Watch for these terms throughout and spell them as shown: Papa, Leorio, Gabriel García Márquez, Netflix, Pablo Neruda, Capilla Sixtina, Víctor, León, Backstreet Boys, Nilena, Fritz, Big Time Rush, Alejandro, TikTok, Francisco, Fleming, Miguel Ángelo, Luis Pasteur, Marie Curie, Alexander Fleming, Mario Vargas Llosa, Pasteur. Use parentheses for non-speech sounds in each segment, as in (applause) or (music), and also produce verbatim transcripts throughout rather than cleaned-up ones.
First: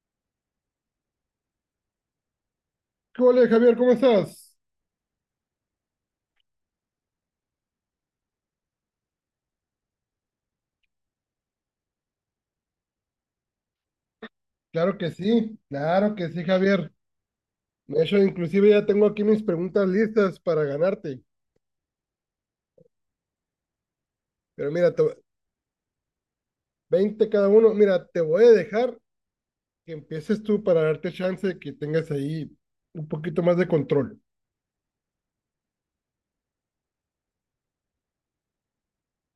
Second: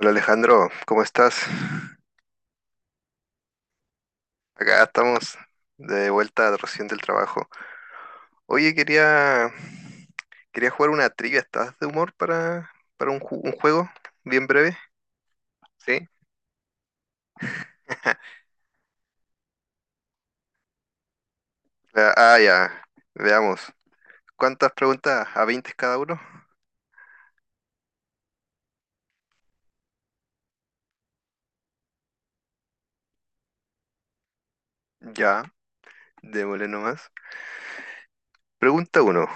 Hola Alejandro, ¿cómo estás? ¿Qué ole, Javier? ¿Cómo estás? Acá estamos de vuelta recién del trabajo. Oye, quería, quería jugar una trivia. ¿Estás de humor para, para un, ju- un juego bien breve? Claro que sí, ¿Sí? claro que sí, Javier. De hecho, (laughs) inclusive ya tengo aquí mis preguntas listas para ganarte. Ah, ah, ya. Veamos. Pero ¿Cuántas mira, te- preguntas? ¿A veinte cada uno? veinte cada uno. Mira, te voy a dejar que empieces tú para darte chance de que tengas ahí un poquito más de control. Ya, démosle nomás. Pregunta uno.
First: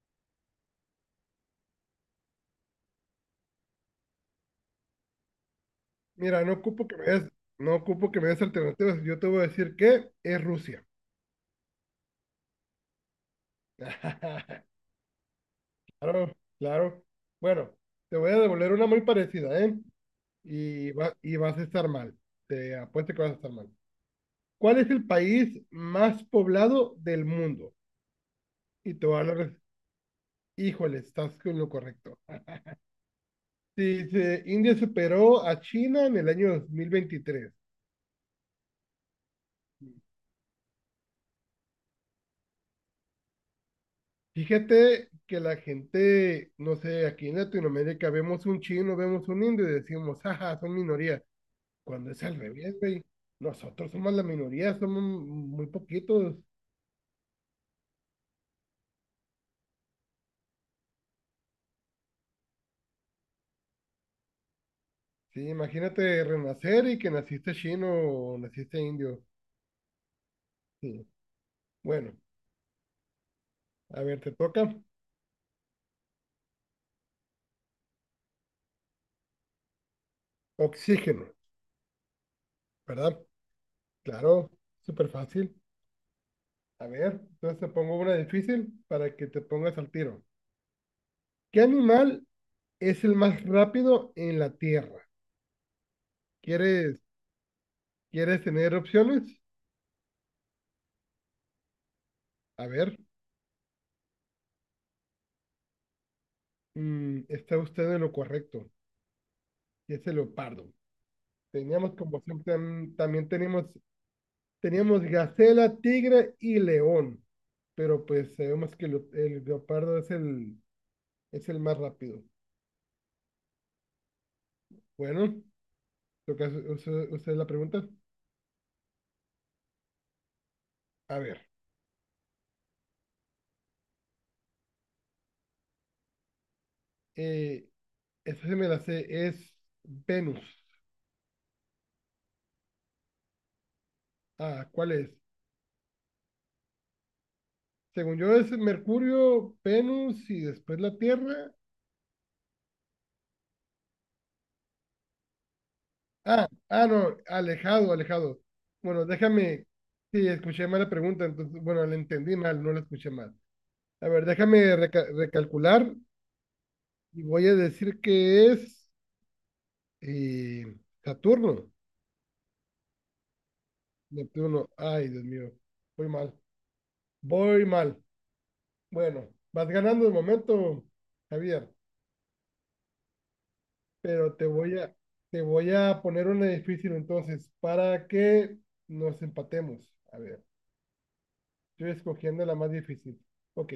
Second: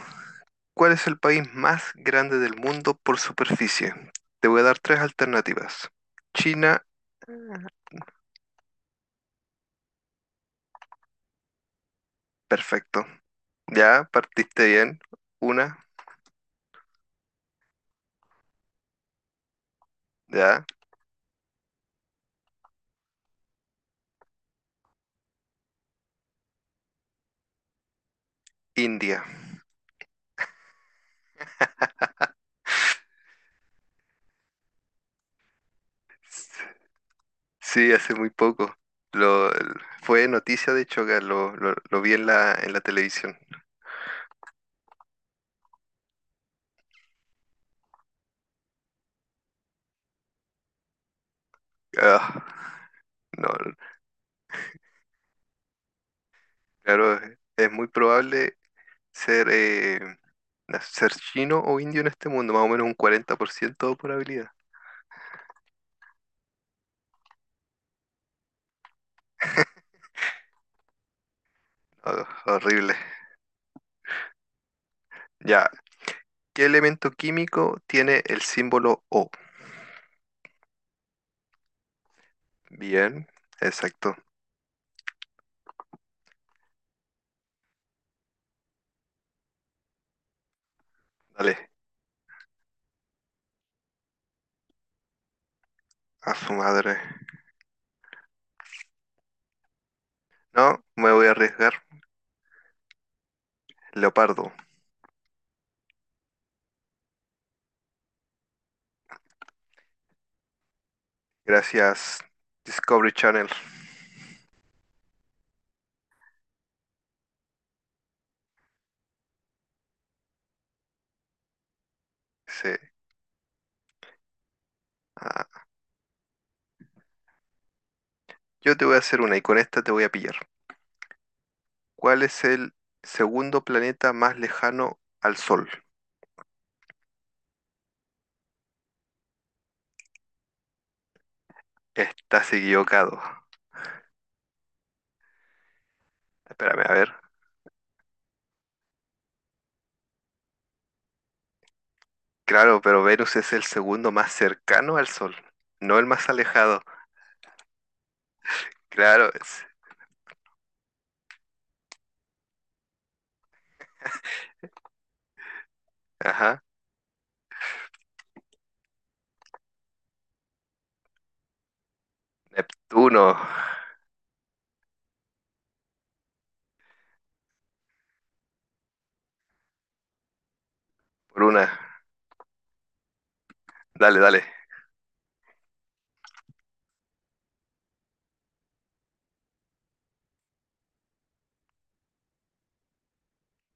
¿Cuál es el país más grande del mundo por superficie? Te voy a dar tres alternativas. Mira, no China, ocupo que me des, no ocupo que me des alternativas. Yo te voy a decir que es Rusia. perfecto. Ya, (laughs) partiste bien. Una, Claro, claro. Bueno, te voy a devolver una muy parecida, ¿eh? ya. Y, va- y vas a estar mal. Te apuesto que vas a estar mal. ¿Cuál es el país más poblado del mundo? Y te voy India. a dar, híjole, estás con lo correcto. Dice, India superó a China en el año dos mil veintitrés. Sí, hace muy poco. Lo, Fue noticia, de hecho, acá, lo, lo- lo vi en la, en la televisión. Fíjate que la gente, no sé, aquí en Latinoamérica vemos un chino, vemos un indio y decimos, ajá, son minoría. Cuando es al Ah, revés, güey. no, Nosotros somos la minoría, somos muy poquitos. claro, es muy probable ser, eh, na- ser chino o indio en este mundo, más o menos un cuarenta por ciento de probabilidad. Sí, imagínate renacer y que naciste chino o naciste indio. Sí. Bueno, Ah, horrible. a ver, te toca. Ya, ¿qué elemento químico tiene el símbolo O? Oxígeno. ¿Verdad? Bien, exacto. Claro, súper fácil. A ver, entonces te pongo una difícil para que te pongas al tiro. ¿Qué Dale, animal es el más rápido en la Tierra? a su madre. ¿Quieres, quieres tener opciones? No, me voy a arriesgar. A ver, Leopardo. mm, está usted en lo correcto. Y es el leopardo. Teníamos Gracias, como siempre, tam- Discovery también Channel. teníamos, teníamos gacela, tigre y león. Pero pues sabemos que lo- el leopardo es el, es el más rápido. Sí. Bueno, Ah, lo que hace- usted usted la pregunta. yo te voy a hacer una y con esta te voy a pillar. A ver. ¿Cuál es el segundo planeta más lejano al Sol? Eh, esa se me la sé, es Venus. Estás equivocado. Ah, ¿cuál es? Espérame, a ver. Según yo es Mercurio, Venus y después la Tierra. Claro, pero Venus es el segundo más cercano al Sol, no el más Ah, alejado. ah, no, alejado, alejado. Bueno, Claro, es- déjame, sí, escuché mal la pregunta, entonces, bueno, la entendí mal, no la escuché mal. A ver, déjame reca- recalcular ajá. y voy a decir que es eh, Saturno, Neptuno, Neptuno. Ay, Dios mío, voy mal, voy mal. Bueno, vas ganando de momento, por Javier. una. Dale, Pero dale. te voy a, te voy a poner una difícil entonces, para que nos empatemos. A ver, estoy escogiendo la más difícil. Ok.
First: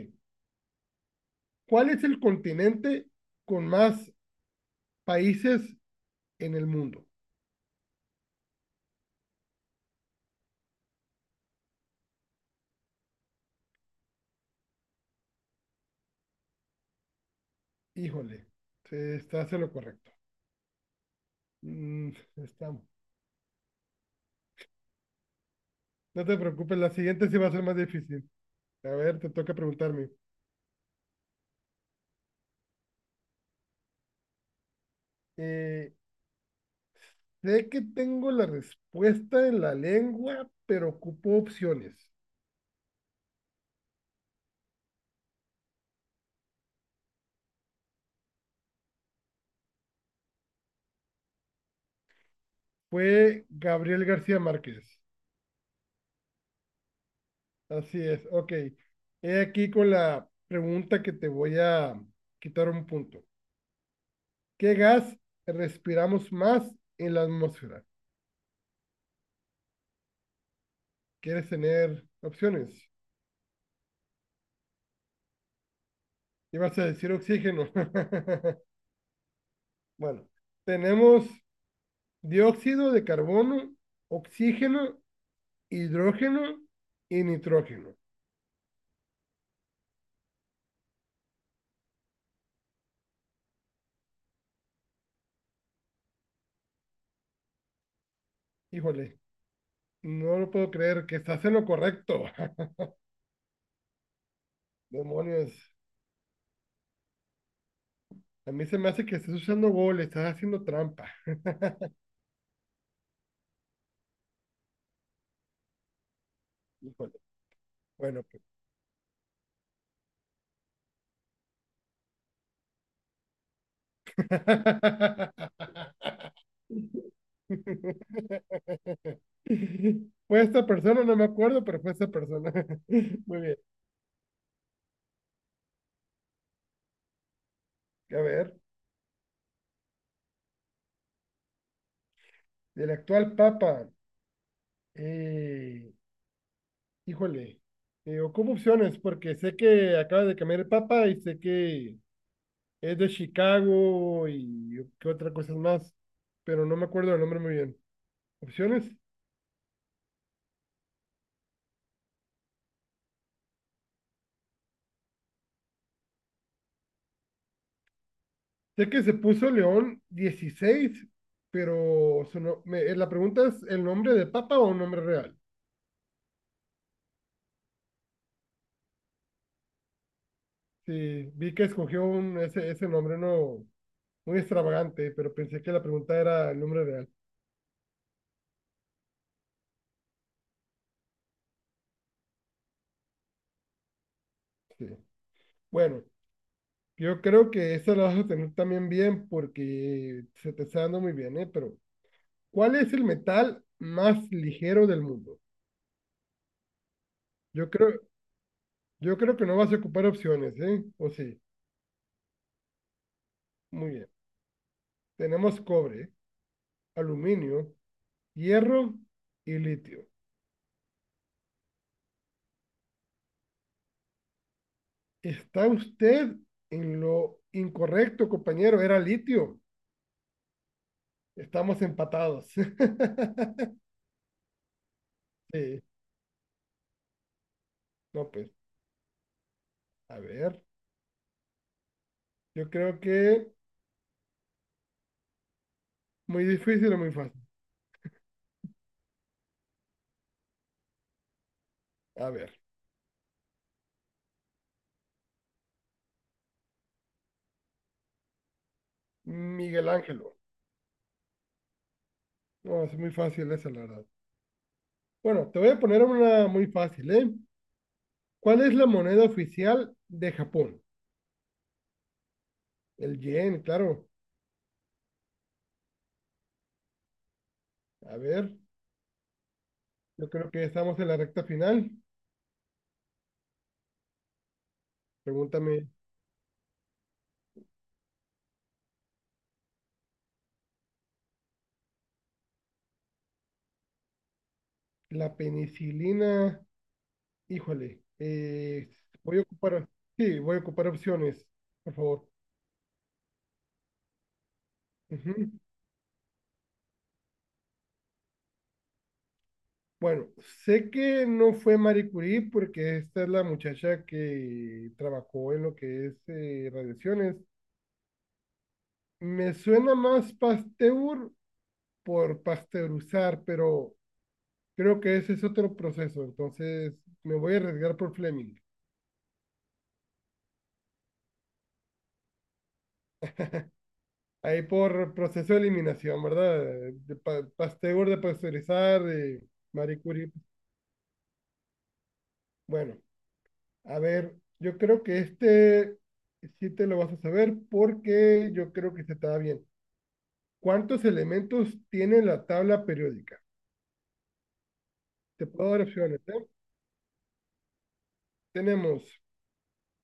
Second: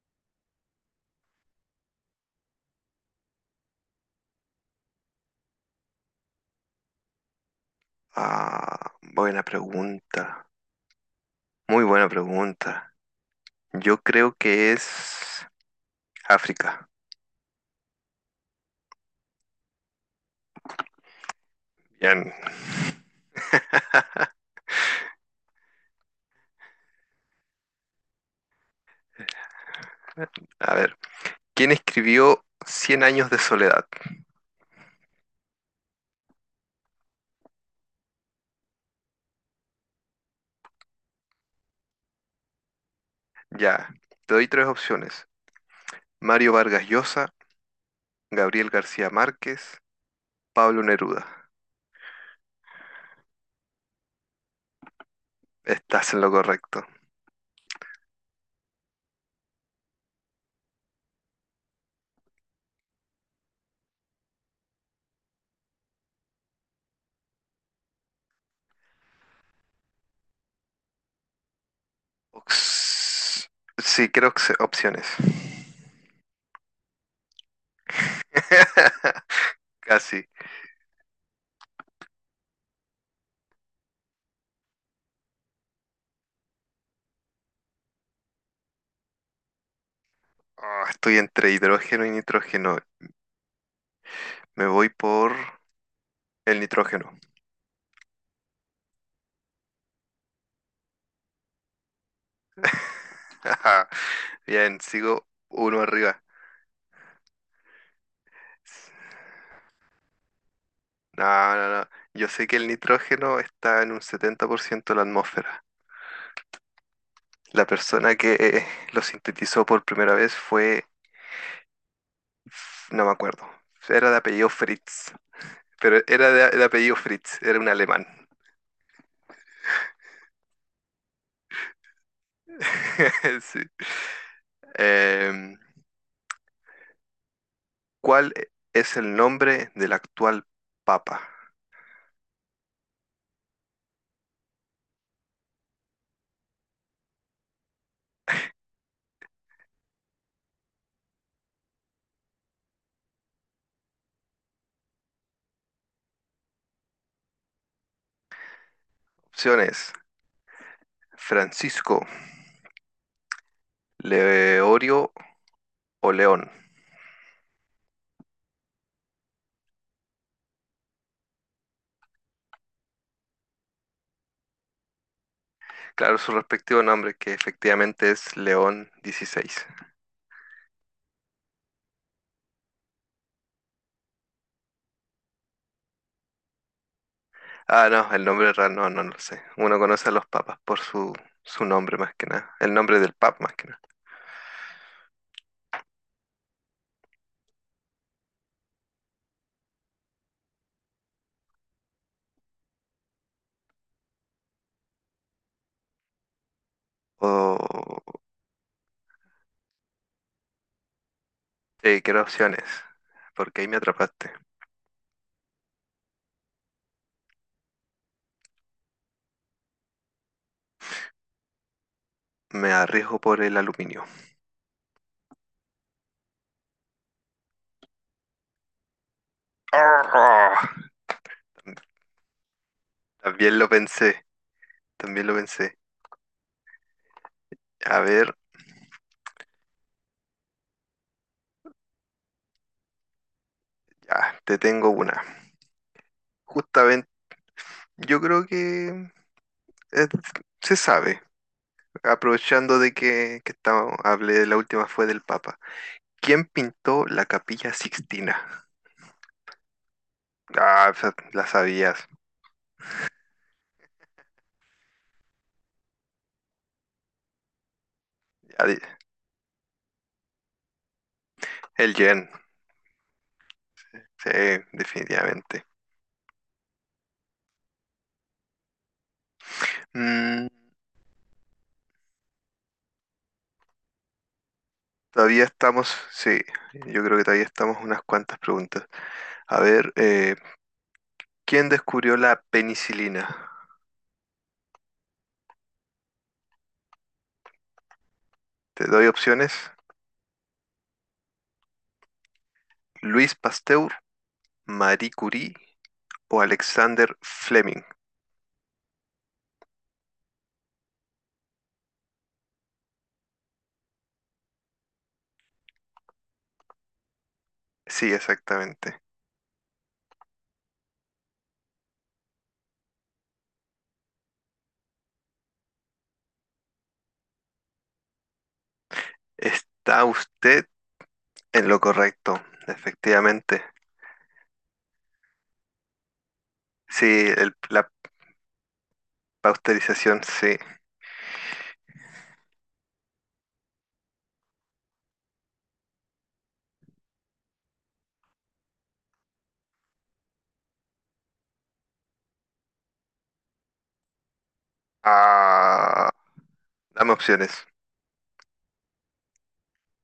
¿Cuál es el continente con más países en el mundo? Ah, buena pregunta. Muy buena pregunta. Yo creo que es África. Híjole, se- estás en lo correcto. Mm, Bien. estamos. (laughs) No te preocupes, la siguiente sí va a ser más difícil. A ver, te toca preguntarme. A ver. ¿Quién escribió Cien años de soledad? Eh, sé que tengo la respuesta en la lengua, pero ocupo opciones. Ya, te doy tres opciones. Mario Vargas Llosa, Gabriel García Márquez, Pablo Neruda. Fue Gabriel García Márquez. Estás en lo correcto. Así es, ok. He aquí con la pregunta que te voy a quitar un punto. ¿Qué gas respiramos más en la atmósfera? ¿Quieres tener opciones? Ox- Sí, creo que se- opciones. Ibas a decir oxígeno. (laughs) (laughs) Casi. Bueno, tenemos dióxido de carbono, oxígeno, hidrógeno y nitrógeno. Ah, estoy entre hidrógeno y nitrógeno. Me voy por el nitrógeno. Híjole, no lo puedo creer que estás en lo correcto. (laughs) (laughs) Ajá. Bien, sigo Demonios, uno arriba. a mí se me hace que estás usando gol, estás haciendo trampa. No, no, no. (laughs) Yo sé que el nitrógeno está en un setenta por ciento de la atmósfera. Híjole. La persona Bueno, que pues. eh, lo sintetizó por primera vez fue, no me acuerdo, era de apellido Fritz, pero era de, de apellido Fritz, era un alemán. (laughs) Fue esta persona, no me acuerdo, pero fue esta persona. (laughs) (laughs) Muy bien. Sí. Em, A ¿Cuál ver, es el nombre del actual papa? del actual Papa. eh, híjole, eh, ocupo opciones porque sé que acaba de cambiar el Papa y sé que es de Chicago y qué otra cosa más, pero no me acuerdo el nombre muy bien. ¿Opciones? Opciones, Francisco, Leorio o León. Sé que se puso León dieciséis pero su no- me- eh, la pregunta es, ¿el nombre de Papa o un nombre real? Claro, su respectivo nombre, que efectivamente es León dieciséis. Sí, vi que escogió un, ese, ese nombre no muy extravagante, pero pensé que la pregunta era el nombre real. Ah, no, el nombre real no, no lo sé. Uno conoce a los papas por su, su nombre más que nada, el nombre del papa más que nada. Sí. Bueno, yo creo que esa la vas a tener también bien porque se te está dando muy bien, ¿eh? Pero, ¿cuál es el metal más ligero del mundo? Yo creo, O yo creo que no vas a ocupar opciones, ¿eh? O sí, eh, Quiero opciones, porque ahí me muy bien. atrapaste. Tenemos cobre, aluminio, hierro y litio. Me arriesgo por el aluminio. Está usted en lo incorrecto, compañero, era litio. ¡Ah! Estamos empatados. (laughs) También lo pensé, también lo pensé. Sí, A no, ver, pues, a ver, yo creo que ya, te tengo una. muy difícil o Justamente, muy fácil. yo creo que eh, se sabe, A ver, aprovechando de que, que estamos- hablé, la última fue del Papa. ¿Quién pintó la Capilla Sixtina? Miguel Ángelo. Ah, esa la sabías. No, es muy fácil esa, la verdad. Bueno, te voy a poner una muy fácil, ¿eh? Ya ¿Cuál es di- la moneda oficial de Japón? El Jen, El yen, claro. sí, definitivamente. A ver, yo Mm, creo que ya estamos en la recta final. Todavía Pregúntame. estamos, sí, yo creo que todavía estamos unas cuantas preguntas. A ver, eh, ¿quién descubrió la penicilina? ¿La penicilina? Híjole, Te eh, doy voy a opciones. ocupar, sí, voy a ocupar opciones, por favor. Luis Pasteur, Marie Ujú. Curie o Alexander Fleming. Bueno, sé que no fue Marie Curie porque esta es la muchacha que trabajó en lo que es eh, radiaciones. Sí, exactamente. Me suena más Pasteur por pasteurizar, pero creo que ese es otro proceso, entonces me voy a arriesgar por Fleming. Está usted en lo correcto, efectivamente. Ahí por proceso de eliminación, ¿verdad? Sí, De pa- el- la Pasteur de pasteurizar, de Marie pasteurización, Curie. sí. Bueno. A ver, yo creo que este sí te lo vas a saber porque yo creo que se está bien. ¿Cuántos elementos tiene la tabla periódica? Te puedo dar Ah, opciones, ¿eh? dame opciones. Tenemos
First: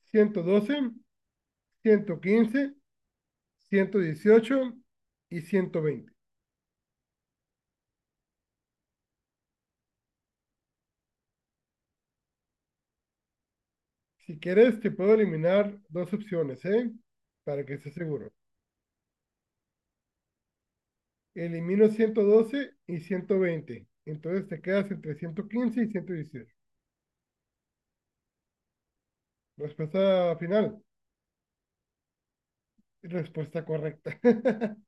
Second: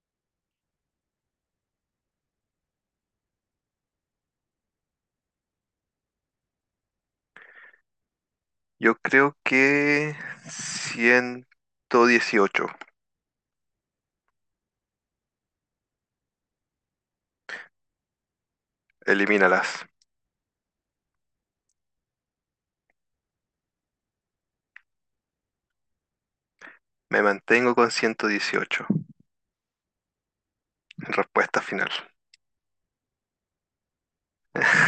ciento doce, ciento quince, ciento dieciocho y ciento veinte. Yo creo que ciento dieciocho. Si quieres, te puedo eliminar dos opciones, ¿eh? Para que estés seguro. Elimínalas. Elimino ciento doce y ciento veinte. Entonces te quedas entre ciento quince y ciento dieciocho. Me mantengo con ciento dieciocho. Respuesta final. Respuesta final. Respuesta correcta. (laughs)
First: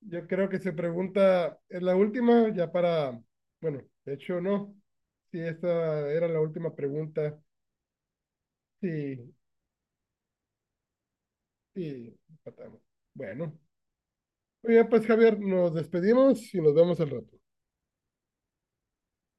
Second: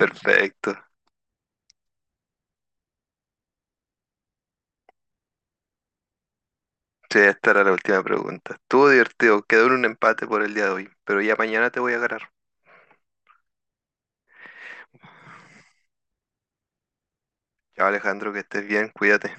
Yo creo que se pregunta, es la última, ya para, bueno, de hecho no, si esta era la última Sí, pregunta, esta era la última pregunta. Estuvo sí, divertido. Quedó en un empate por el día de hoy, pero ya mañana te voy a sí, ganar. empatamos. Bueno, muy bien, pues Javier, nos despedimos y nos vemos al rato. Ya, Alejandro, que estés bien, cuídate.